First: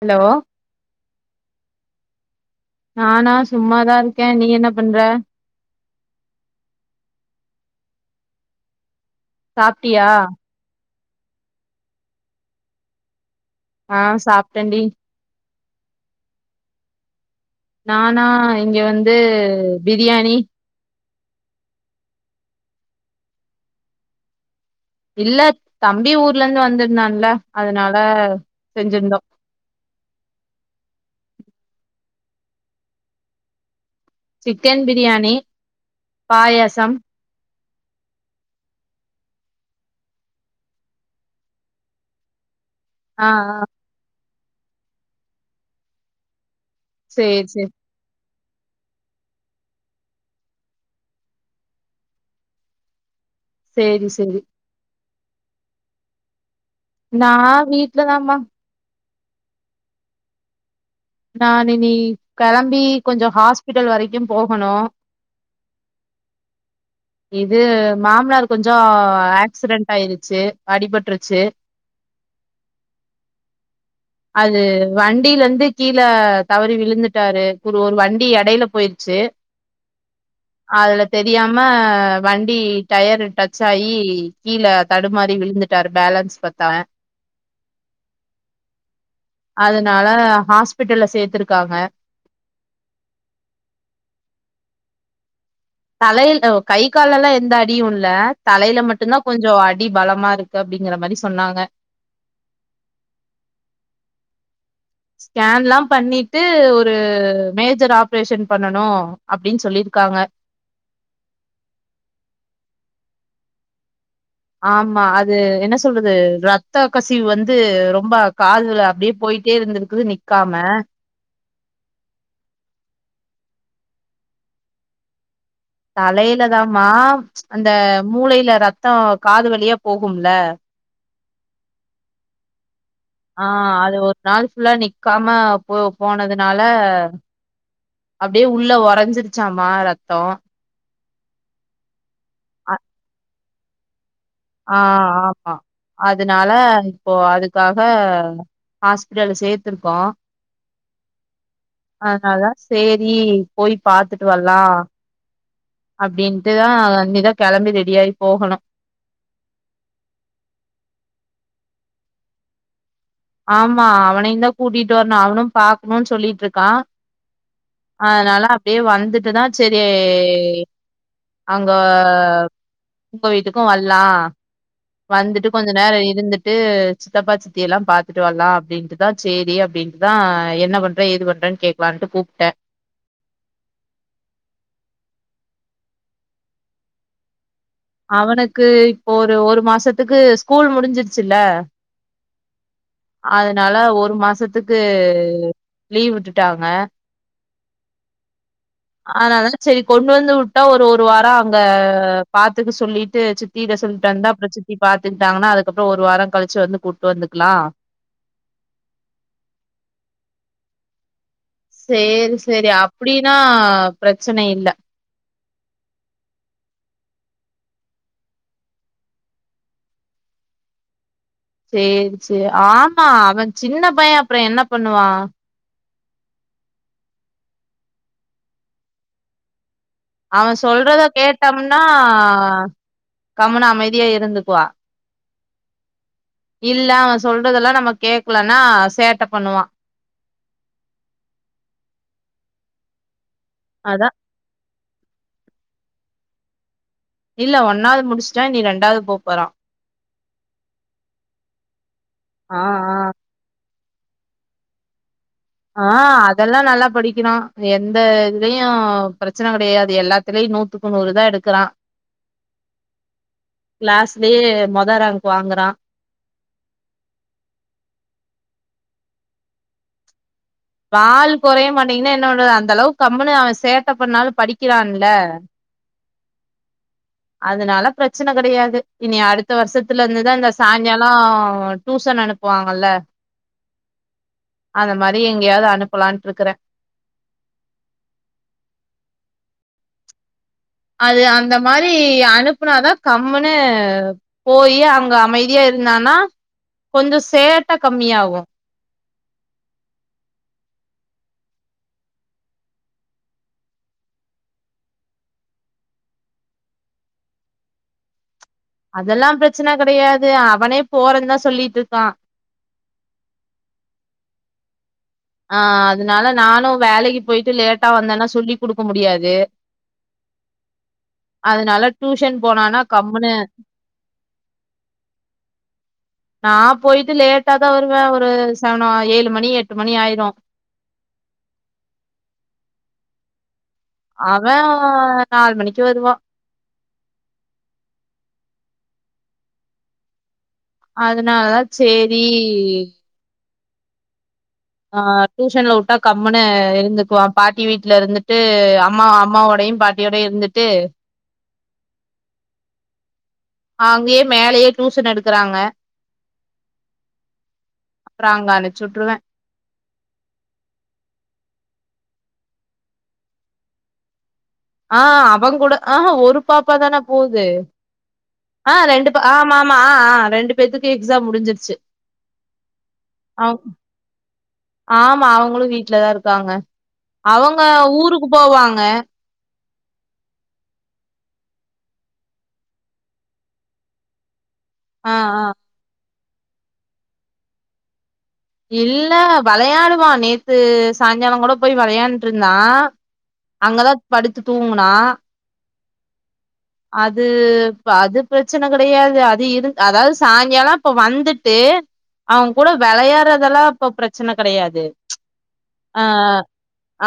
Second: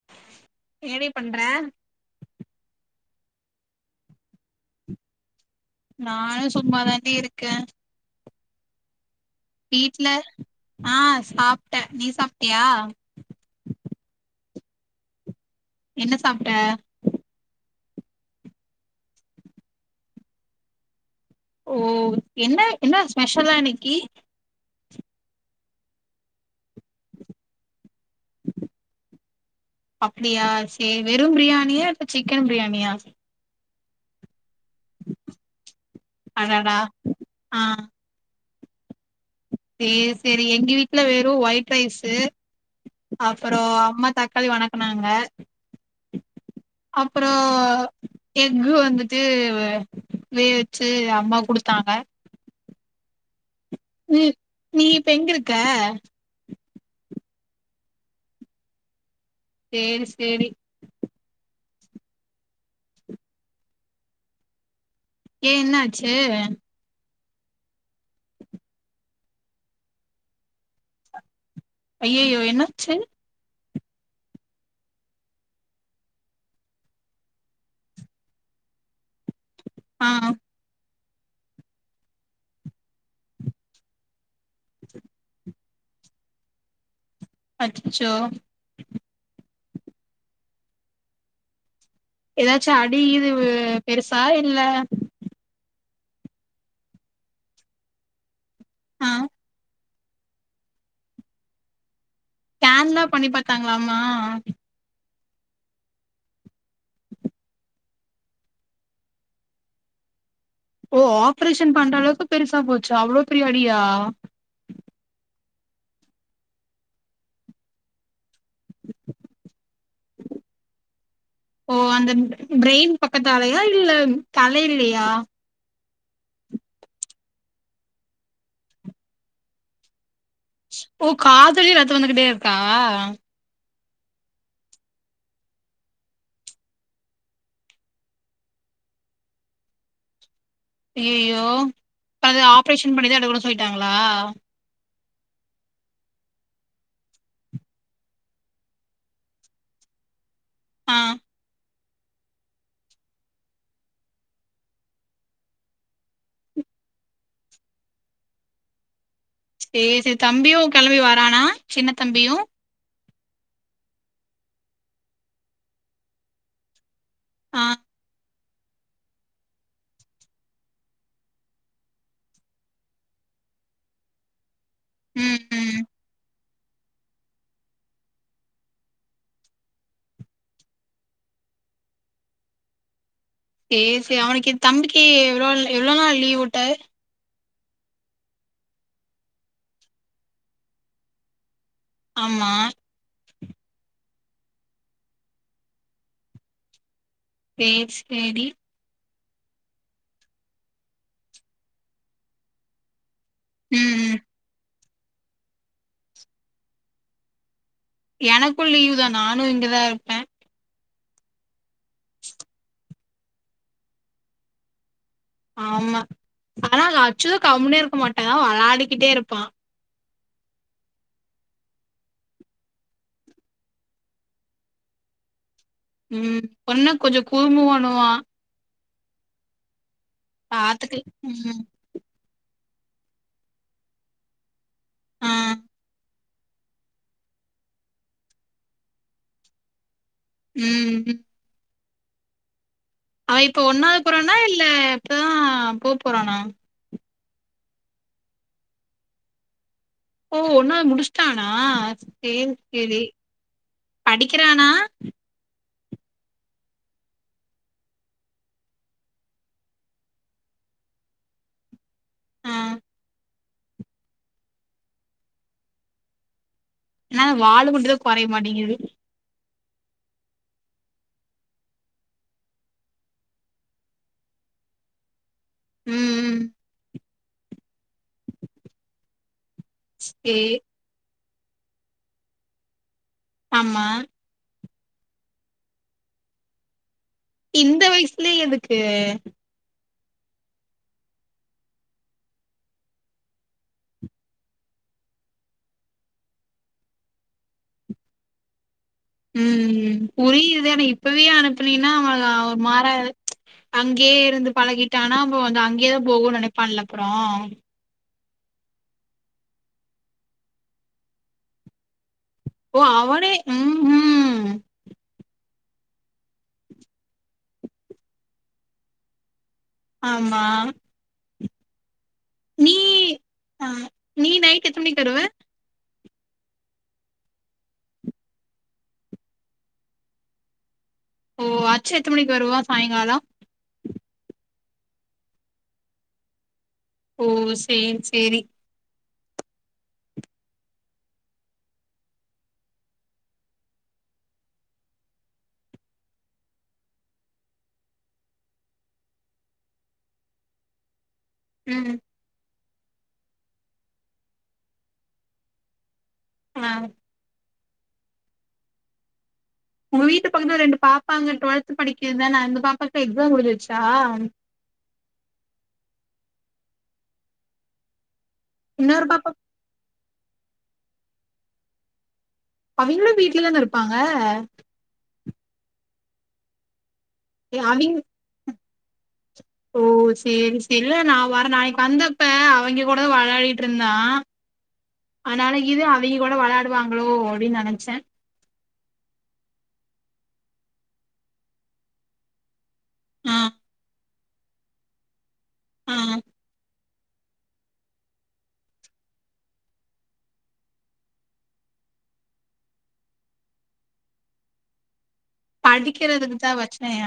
Hello பண்றே நானா சும்மாதா இருக்கே நீ என்ன பண்ற நானூ சும்மாதான்டி இருக்கே சாப்டியா வீட்ல ஆ சாப்ட்ட நீ சாப்ட்டியா ஆ சாப்ட்டெண்டி என்ன சாப்ட்ட நானா இங்க வந்து பிரியாணி ஓ என்ன என்ன ஸ்பெஷலா இன்னைக்கு இல்ல தம்பி ஊர்ல இருந்து வந்திருந்தான்ல அதனா அப்டியா செரி வெறு பிரியாண் ணியா இப்ப சிக்கன் பிரியாணியா சிக்கன் பிரியாணி அடடா பாயசம் ஆ சேரி சேரி எங்க வீட்ல வெறு ஒயிட் ரைஸ்சு ஆ ஆ அப்றோ அம்மா தக் தக்காளி வணக்குனாங்க அப்ரோ சேரி சேரி எஃக் வந்திட்டு வேவச்சு அம்மா குடுத்தாங்க சேரி சேரி ப்ப எங்க இருக்க நான் வீட்லதாமா சேரி சேரி நா இனி கெளம்பி கொஞ்ச ஹாஸ்பிட்டல் வரைக்கு போகணு ஏ என்னாச்சு இது மாமனார் கொஞ்ச ஆக்சிடென்ட் ஆயிருச்சு அடிபட்ருச்சு அய்யய்யோ என்னாச்சு அது வண்டிலர்ந்துக் கீழ தவறி விழுந்துட்டாரு ஒரு ஒரு வண்டி எடைல போயிருச்சு ஆ அதுல தெரியாம வண்டி டயரு டச் ஆயீ கீழே தடுமாறி விழுந்துட்டாரு பேலன்ஸ் பத்தல அச்சச்சோ அதனால ஹாஸ் பிட்டல்ல சேத்திருக்காங்க எதாச்சு அடிகீது பெருசா இல்ல தலையில் ஒ கை கால்லல்லா எந்த அடியு இல்ல தலையில மட்டு ஆ தான் கொஞ்ச அடி அடி பலமா இருக்கு அப்டிங்கற மாரி சொன்னாங்க ஸ்கேன் தா பண்ணி பாத்தாங்ளாமா ஸ்கேன்லா பண்ணிட்டு ஒரு மேஜர் ஆப் ஆப்ரேஷன் பண்ணனு அப்டின்னு சொல்லிருக்காங்க ஓ ஆப்ரேஷன் பண்ற அளவுக்கு பெருசா போச்ச அவ்ளோ பெரிய அடியா ஆமா அது என்ன சொல்றது ரத்த கசிவு வந்து ரொம்ப காதுல அப்டியே போயிட்டே இருந்திருக்கு நிக்காம ஓ அந்த பிரெயின் பக்கத்தாலையா இல்ல தலைலியா தலையில தான் மா ப்ச் அந்த மூளையில ரத்தொ காது வழியா போகு போகும்ல ஓ காதுலா ரத்தம் வந்துகிட்டே இருக்கா ஆஹ் அத் ஒரு நாள் ஃபுல்லா நீக்காம போ போனதுனால அப்படியே உள்ள ஓரைஞ்சிருச்சாமா ரத்தம் ஐய்யய்யோ அது அ ஆப்ரேஷன் பன்னிதான் எடுக்கணும் போயிட்டாங்களா ஆஹ் ஆமா அதனால இப்போ அதுக்காக ஹாஸ்பிட்டல்ல சேர்த்திருக்கோம் ஆஹ் அதனாதான் செரி போய் பார்துட்டு வரலாம் அப்படின்ட்டுதான் இனி தான் கிளம்பி ரெடியாயி போகணும் செரி செரி தம்பியும் கெளம்பி வரானா சின்ன தம்பியும் ஆமா அவனையும் தான் கூட்டிட்டு வரணும் அவனும் பாக்கணும்னு சொல்லிட்டு இருக்கான் ஆ அதனால அப்டியே வந்துட்டு தான் செரி அங்க உங்க வீட்டுக்கும் வரலாம் ம் வந்துட்டு கொஞ்ச ம் நேரம் இருந்துட்டு ட்டு சித்தப்பா சித்தி எல்லாம் பாத்துட்டு த்துட்டு வரலாம் அப்படின்ட்டுதான் செரி அப்படின்ட்டுதான் என்ன பண்ற எது பண்றேன்னு கேக்கலான்ட்டு கூப்டேன் செரி செரி அவனுக்கு தம்பிக்கு எவ்வளோ எவ்வளவு நாள் லீவ் உட்டர் அவனுக்கு இப்போ ஒரு ஒரு மாசத்துக்கு ஸ்கூல் முடிஞ்சிருச்சுல்ல ஆமா அதனால ஒரு மாசத்துக்கு லீவ் விட்டுட்டாங்க கேஸ் ஸ்டடி அதனால செரி கொண்டு வந்து உட்டா ஒரு ஒருவாரம் அங்க பாத்துக்க சொல்லிட்டு அது சித்தி ம் சொல்லிட்டு ம் வந்தா [inaudible] இப்படி பாத்துக்கிட்டாங்கன்னா அதுக்கப்புறம் ஒரு வாரம் கலிச்சு வந்து கூப்டு வந்துக்கலாம் எனக்கும் லீவு தான் நானும் இங்கதான் இருப்பேன் செரி செரி அ அப்படின்னா பிரச்சன இல்ல ஆமா ஆனா அச்சு கம்னே இருக்க மாட்டான் விளயாடிக்கிட்டே இருப்பான் செரி செரி ஆமா அவன் சின்ன பையன் அப்புறம் என்ன பண்ணுவான் உம் பொண்ணு கொஞ்சம் குரும்பு பண்ணுவான் அவன் பாத்துக்க சொல்றத ம் கேட்டம்னா ஆ கம்னு அமைதியா இருந்துக்குவா ஆ இல்ல அவ சொல்றதெல்லா நம்ம கேக்கலன்னா சேட்ட பண்ணுவா ம் அவ இப்ப ஒன்னாவது அதா போறானா இல்ல இப்பதா போ போறானா இல்ல ஒன்னாவது முடிச்ட்டா நீ ரெண்டாவது போ போறா ஓ ஒன்னாவது முடிச்சுட்டானா சேம் ஆ ஆ [unintelligible] படிக்கிறானா ஆ அதெல்லா நல்லா படிக்கிறா எந்த இதுலயு பிரச்சன கெடையாது எல்லாத்திலியு நூத்துக்கு நூறு தா எடுக்கறா ஆ கிளாஸ்லயே மொத ரேங்க் வாங்குறா என்னா வால் மட்டுதா கொறைய மாட்டேங்கிது வால் கொறைய மாட்டீங்கன்னா என்ன பண்றது அந்த அளவுக்கு கம்மனு அவெ சேட்ட பண்ணாலு படிக்கிறான்ல ம் ம் அதனால பிரச்சன கெடையாது இனி அடுத் பத்து வருஷத்துல இருந்துதா இந்த சேரி சாய்ங்காலோ அவெ டூசன் அனுப்புவாங்கல்ல ஆமா அந்த மாரி எங்கயாவது அனுப்பலான்ட்டு இருக்கறே இந்த வயசுலயே எதுக்கு அது அந்த மாரி அனுப்புனாதா கம்முன்னு போய் அங்க அமைதியா இருந்தானா கொஞ்சோ சேட்ட கம்மியாகு ம் புரியுது ஆனா இப்பவே அனுப்புனீனா அவ மாற அங்கேயே இருந்து பழகிட்டனா அப்ப வந்து அங்கேயேதா போகு நெனைப்பான்ல அப்புறோ அதெல்லா பிரச்சன கெடையாது அவனே போறன்னு தா சொல்லிட்டு இருக்கா ஓ அவனே ம் ம் ஆ அதனால நானு வேலைக்கு போயிட்டு லேட்டா வந்தேன்னா சொல்லி் குடுக்க முடியாது ஆமா அதனால டூஷன் நீ போனானா கம்முனு ஆ நீ நைட் எத்தன மணிக்கு வருவ நா போயிட்டு லேட்டா தா வருவே ஒரு செவனோ ஏழு மணி எட்டு மணி ஆயிரு ஓ அச்ச எத்த மணிக்கு வருவா சாயங்காலோ அவெ நாலு மணிக்கு வருவா ஓ சேரி சேரி அதனாலதா சேரி ஆ டூஷன்ல வுட்டா கம்முன்னு இருந்துக்குவா பாட்டி வீட்டுல இருந்துட்டு அம்மா அம்மாவோடயு பாட்டியோட இருந்துட்டு ம் அங்கயே மேலயே டூஷன் எடுக்கறாங்க ஆ அப்புற அங்க அனுச்சு வுட்டுருவே உங்க வீட்டு பக்கத்துல ரெண்டு பாப்பா அங்க டுவெல்த் படிக்கிதுதான அந்த பாப்பாக்கு எக்ஸாம் முடிஞ்சிடுச்சா ஆ அவெ கூட ஆ ஒரு பாப்பா தான போது ஆ இன்னொரு ரெண்டு பா பாப்பா ஆமா ஆமா ஆ ஆ ரெண்டு பேத்துக்கு எக்ஸாம் முடிஞ்சிருச்சு அவிங்களும் அவ் வீட்டு்லதான இருப்பாங்க ஆமா அவங்களும் வீட்டுலதான் இருக்காங்க அவங்க அவிங் ஊருக்கு போவாங்க அ ஓ செரி செரி அல்ல நான் லவ் நாளைக்கு வந்தப்ப அவங்க கூட வெளையாடிட்டு இருந்தான் ஆ ஆ ஆனால இது அ அத கூட வேளையாடுவாங்களோ அப்படின்னு நெனைச்சேன் இல்ல விளையாடுவான் நேத்து சாய்ங்காலம் கூட போய் விளையாண்டு இருந்தான் ஆ அங்கத படுத்து தூங்குனா ஆஹ் அது இப்ப அது பிரச்சன கெடையாது அது இரு அதாவது சாயங்காலாம் இப்ப வந்துட்டு அவங்க கூட வெளையாடுறதெல்லாம் இப்ப பிரச்சனை கெடையாது படிக்கிறதுக்கு அஹ் தா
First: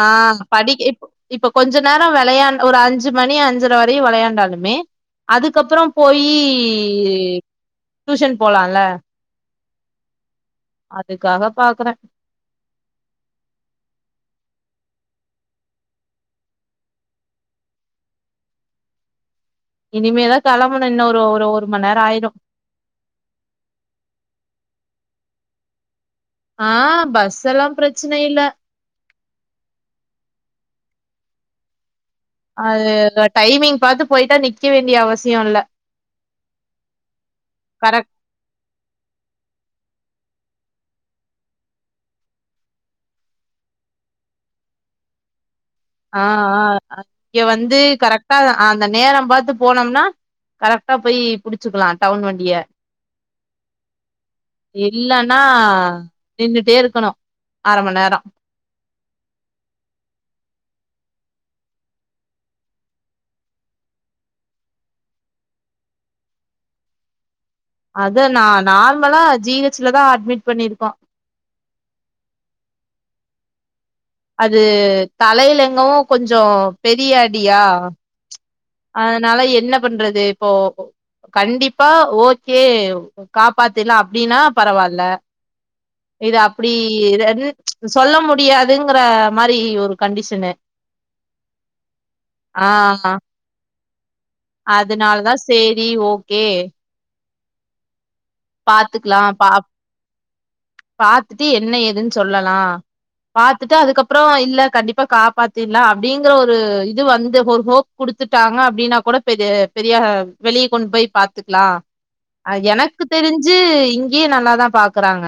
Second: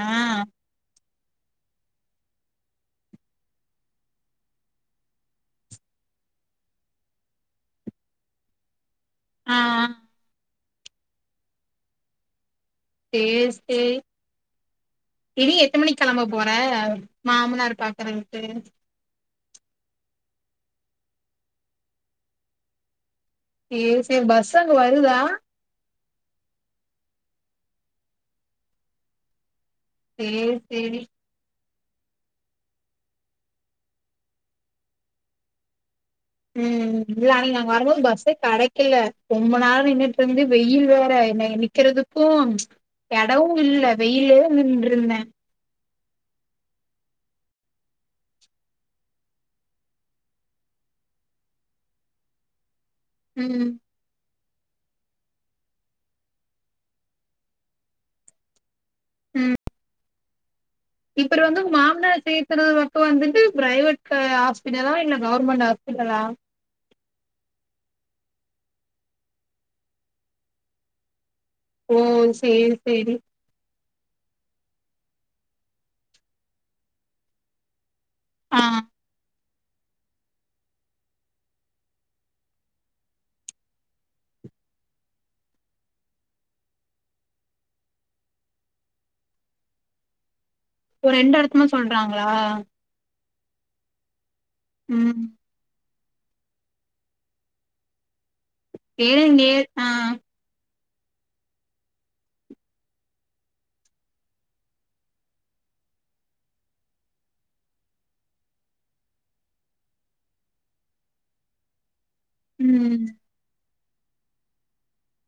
அஹ் ஆஹ் படிக்க இ இப்ப கொஞ்சம் நேரம் வெளையான் ஒரு அஞ்சு மணி அஞ்சுர வரையும் விளையாண்டாாலும் மெ அதுக்கப்புறம் போயி டியூஷன் போலாம்ல ஆஹ்ஹ அதுக்காக பாக்குறேன் செர் செரி இனி எத்த மணி கெளம்ப போற மாமனார் பாக்கறதுக்கு இனிமேதான் கெளம்பணும் இன்னும் ஒரு ஒரு ஒரு மணி நேரம் ஆயிரும் செரி செரி பஸ் அங்க வருதா ஆஹ் பஸ் எல்லாம் பிரச்சன இல்ல செர் செரி அது டைமிங் பாத்து போயிட்டா நிக்க வேண்டிய அவசியம் இல்ல உம் இல்ல அன்னைக்கு நாங்க வரும்போது கரெக்ட் பஸ்ஸெ கெடைக்கல ரொம்ப நேரம் நின்னுட்டு இருந்து வெயில் வேற என் நிக்கிறதுக்கும் ம்ச் எடவும் இல்ல வெயிலெ நின்ருந்தேன் ஆஹ்ஹ இங்க வந்து கரெக்ட்டா அந்த நேரம் பாத்து போனோம்னா கரெக்ட்டா போய் புடிச்சுக்கலாம் டவுன் வண்டிய ம் இல்லன்னா நின்னுட்டே இருக்கணும் அரமண் நேரம் உம் இப்பரு வந்து மாமனார் சேத்துறது பக்கம் வந்துட்டு பிரைவேட் ஹாஸ்பிட்டலா இல்ல கவர்மெண்டட் ஹாஸ்பிட்டலா அத நான் நார்மலா ஜி ஹச்ல தான் அட்மிட் பண்ணிருக்கோம் ஓ செர் செரி அது தலைலெங்கும் கொஞ்சம் பெரிய அடியா ஆ அதனால என்ன பண்றது இப்போ கண்டிப்பா ஓகே காப்பாத்துலாம் அப்படின்னா பரவால இது அப்படி சொல்ல முடியாதுங்கற மாதிரி ஒரு கண்டிஷனு ஒரு ரெண்டு எடத்தமா சொல்றாங்களா அதனால ம் தான் செரி ஓக் கே ஏன இங்கே ஆஹ் பாாரத்துட்டு என்ன எதுன்னு சொல்லலாம் பாத்துட்டு அதுக்கப்புறம் இல்ல கண்டிப்பா காப்பாத்திர்லாம் அப்படிங்கற ஒரு இது வந்து ஒரு ஹோக் குடுத்துட்டாங்க அப்படின்னா கூட பெரிய பெரிய வெளியே கொண்டு போய் பாத்துக்கலாம் அது எனக்கு ம் தெஞ்சு இங்கேயே நல்லாதான் பாக்குறாங்க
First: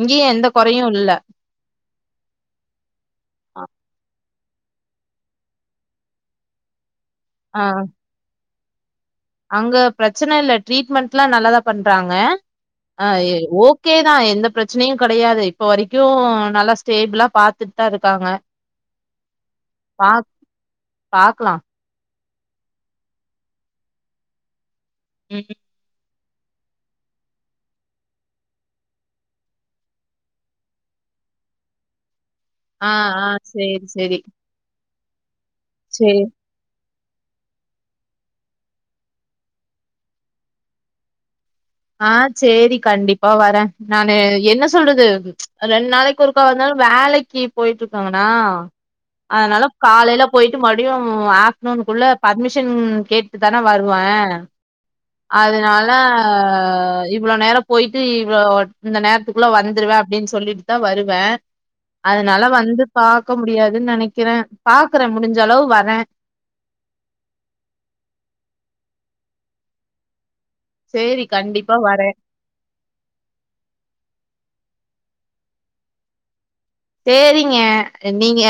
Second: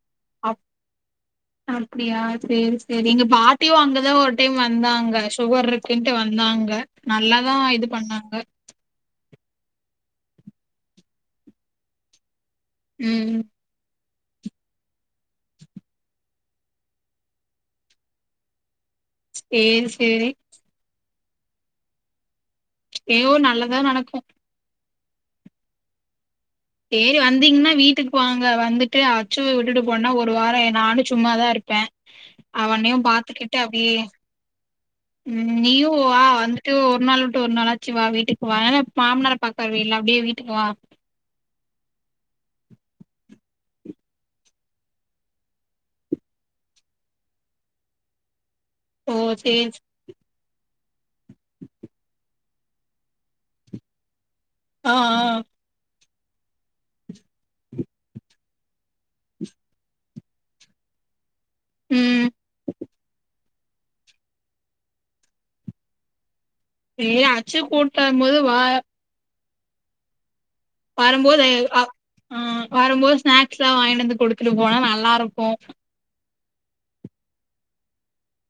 இங்கேயும் எந்த அப் குறையும் இல்ல அப்படியா சரி சரி எங்க பாட்டியும் அங்கதான் ஒரு டைம் வந்தாங்க சுகர் இருக்குன்ட்டு வந்தாங்க நல்லாதான் ஆஹ் இது பண்ணாங்க அங்க பிரச்சன இல்ல ட்ரீட்மெண்ட் எல்லாம் நல்லாதான் பண்றாங்க ஆ ம் ஓகே தான் எந்த பிரச்சனையும் கிடையாது இப்ப வரைக்கும் நல்லா ஸ்டேபிளா பாத்துட்தா இருக்காங்க. சேரி சேரி பாக்லா. ஏயோ நல்லதா நடக்கு. ஹ்ம் சேரி வந்தீங்ன்னா வீட்டுக்கு வாங்க வந்துட்டு அச்சுவ விட்டுட்டு போனா ஒரு வாரோ நானு சும்மாதா இருப்ப. ஆ ஆ சேர் சேரி ம் நீயுவா வந்துட்டு ஒர் ஒரு நாள் விட்டு ஒரு நாளாச்சு வா வீட்டுக்கு வா. ஏனா மாம்னார பாக்க வருவீல்ல அப்டியே வீட்டுக்கு வா. ஆ சேர்ரி கண்டிப்பா வர. நானு என்ன சொல்றது ம்ச் ரெண் நாளக்கு ஒருக்கா வந்தாலு வேலைக்கு போயிட்டிருக்காங்கணா. ஓ சேரி அதனால சே காலேல போயிட்டு மர் எப்டியு ஆஃப்டனூன் குள்ள பர்மிஷன் கேட்டு தான வருவ. ஆ ஆ அதுனால ஆ ஆ இவ்ள நேரோ போய்ட்டு இவ்ளோ இந்த நேரத்துக்குள்ள வந்துருவ அப்படின் சொல்லிட்டுதா வருவ. ம் அதனால வந்து பாக்க முடியாத். னு நெனைக்கிற பாக்குற முடிஞ்ச அளவு வர ஏ அச்சு கூட்டுவரும் போது வா சேரி வரும்போது கண்டிப்பா அப் வரே ஆ வரும்போது ஸ்நாக்ஸ்ல்லா வாங்கிட்டு வந்து குடுத்துட்டு போனா நல்லா ருக்கு சேர்ரிங்க. நீங்க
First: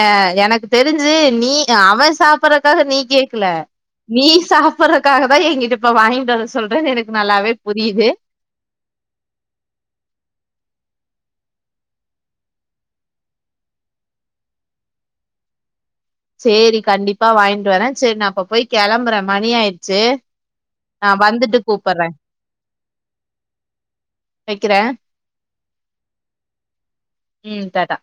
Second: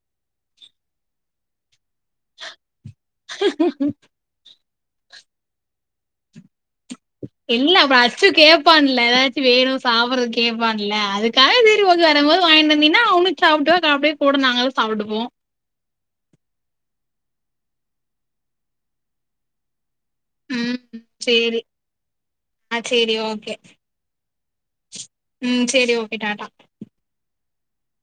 எனக்கு தெரிஞ்சு நீ அவன் சாப்பற்றக் காக நீ கேக்கல நீ சாப் பற்றக்காகதா எங்கிட்ட இப்ப வாங்கிட்டு வரசொ இல்ல அப்ப அச்சு கேப்பான்ல ஏதாச்சு வேணு சாப்பட்றகு கேட்பான்ல அதுக் காகசேரிஓக்கே வரும்போது வாங்கிட்டு வந்தீனா அவனுக்கு சாப்ட்டுவா க அப்டியே கூட நாங்களு சாப்ட்டுபோ. சேரி கண்டிப்பா வாங்கிட்டு வர. சேரி நா அப்ப போய் கெளம்பற. மணி ஆயி ச்சு ம் நா வந்துட்டு சேரி கூப்பட்ற. ஆ சேரி ஓகே வெக்கிற. ம் சேரி ஓகே டாட்டா. உம் தாடா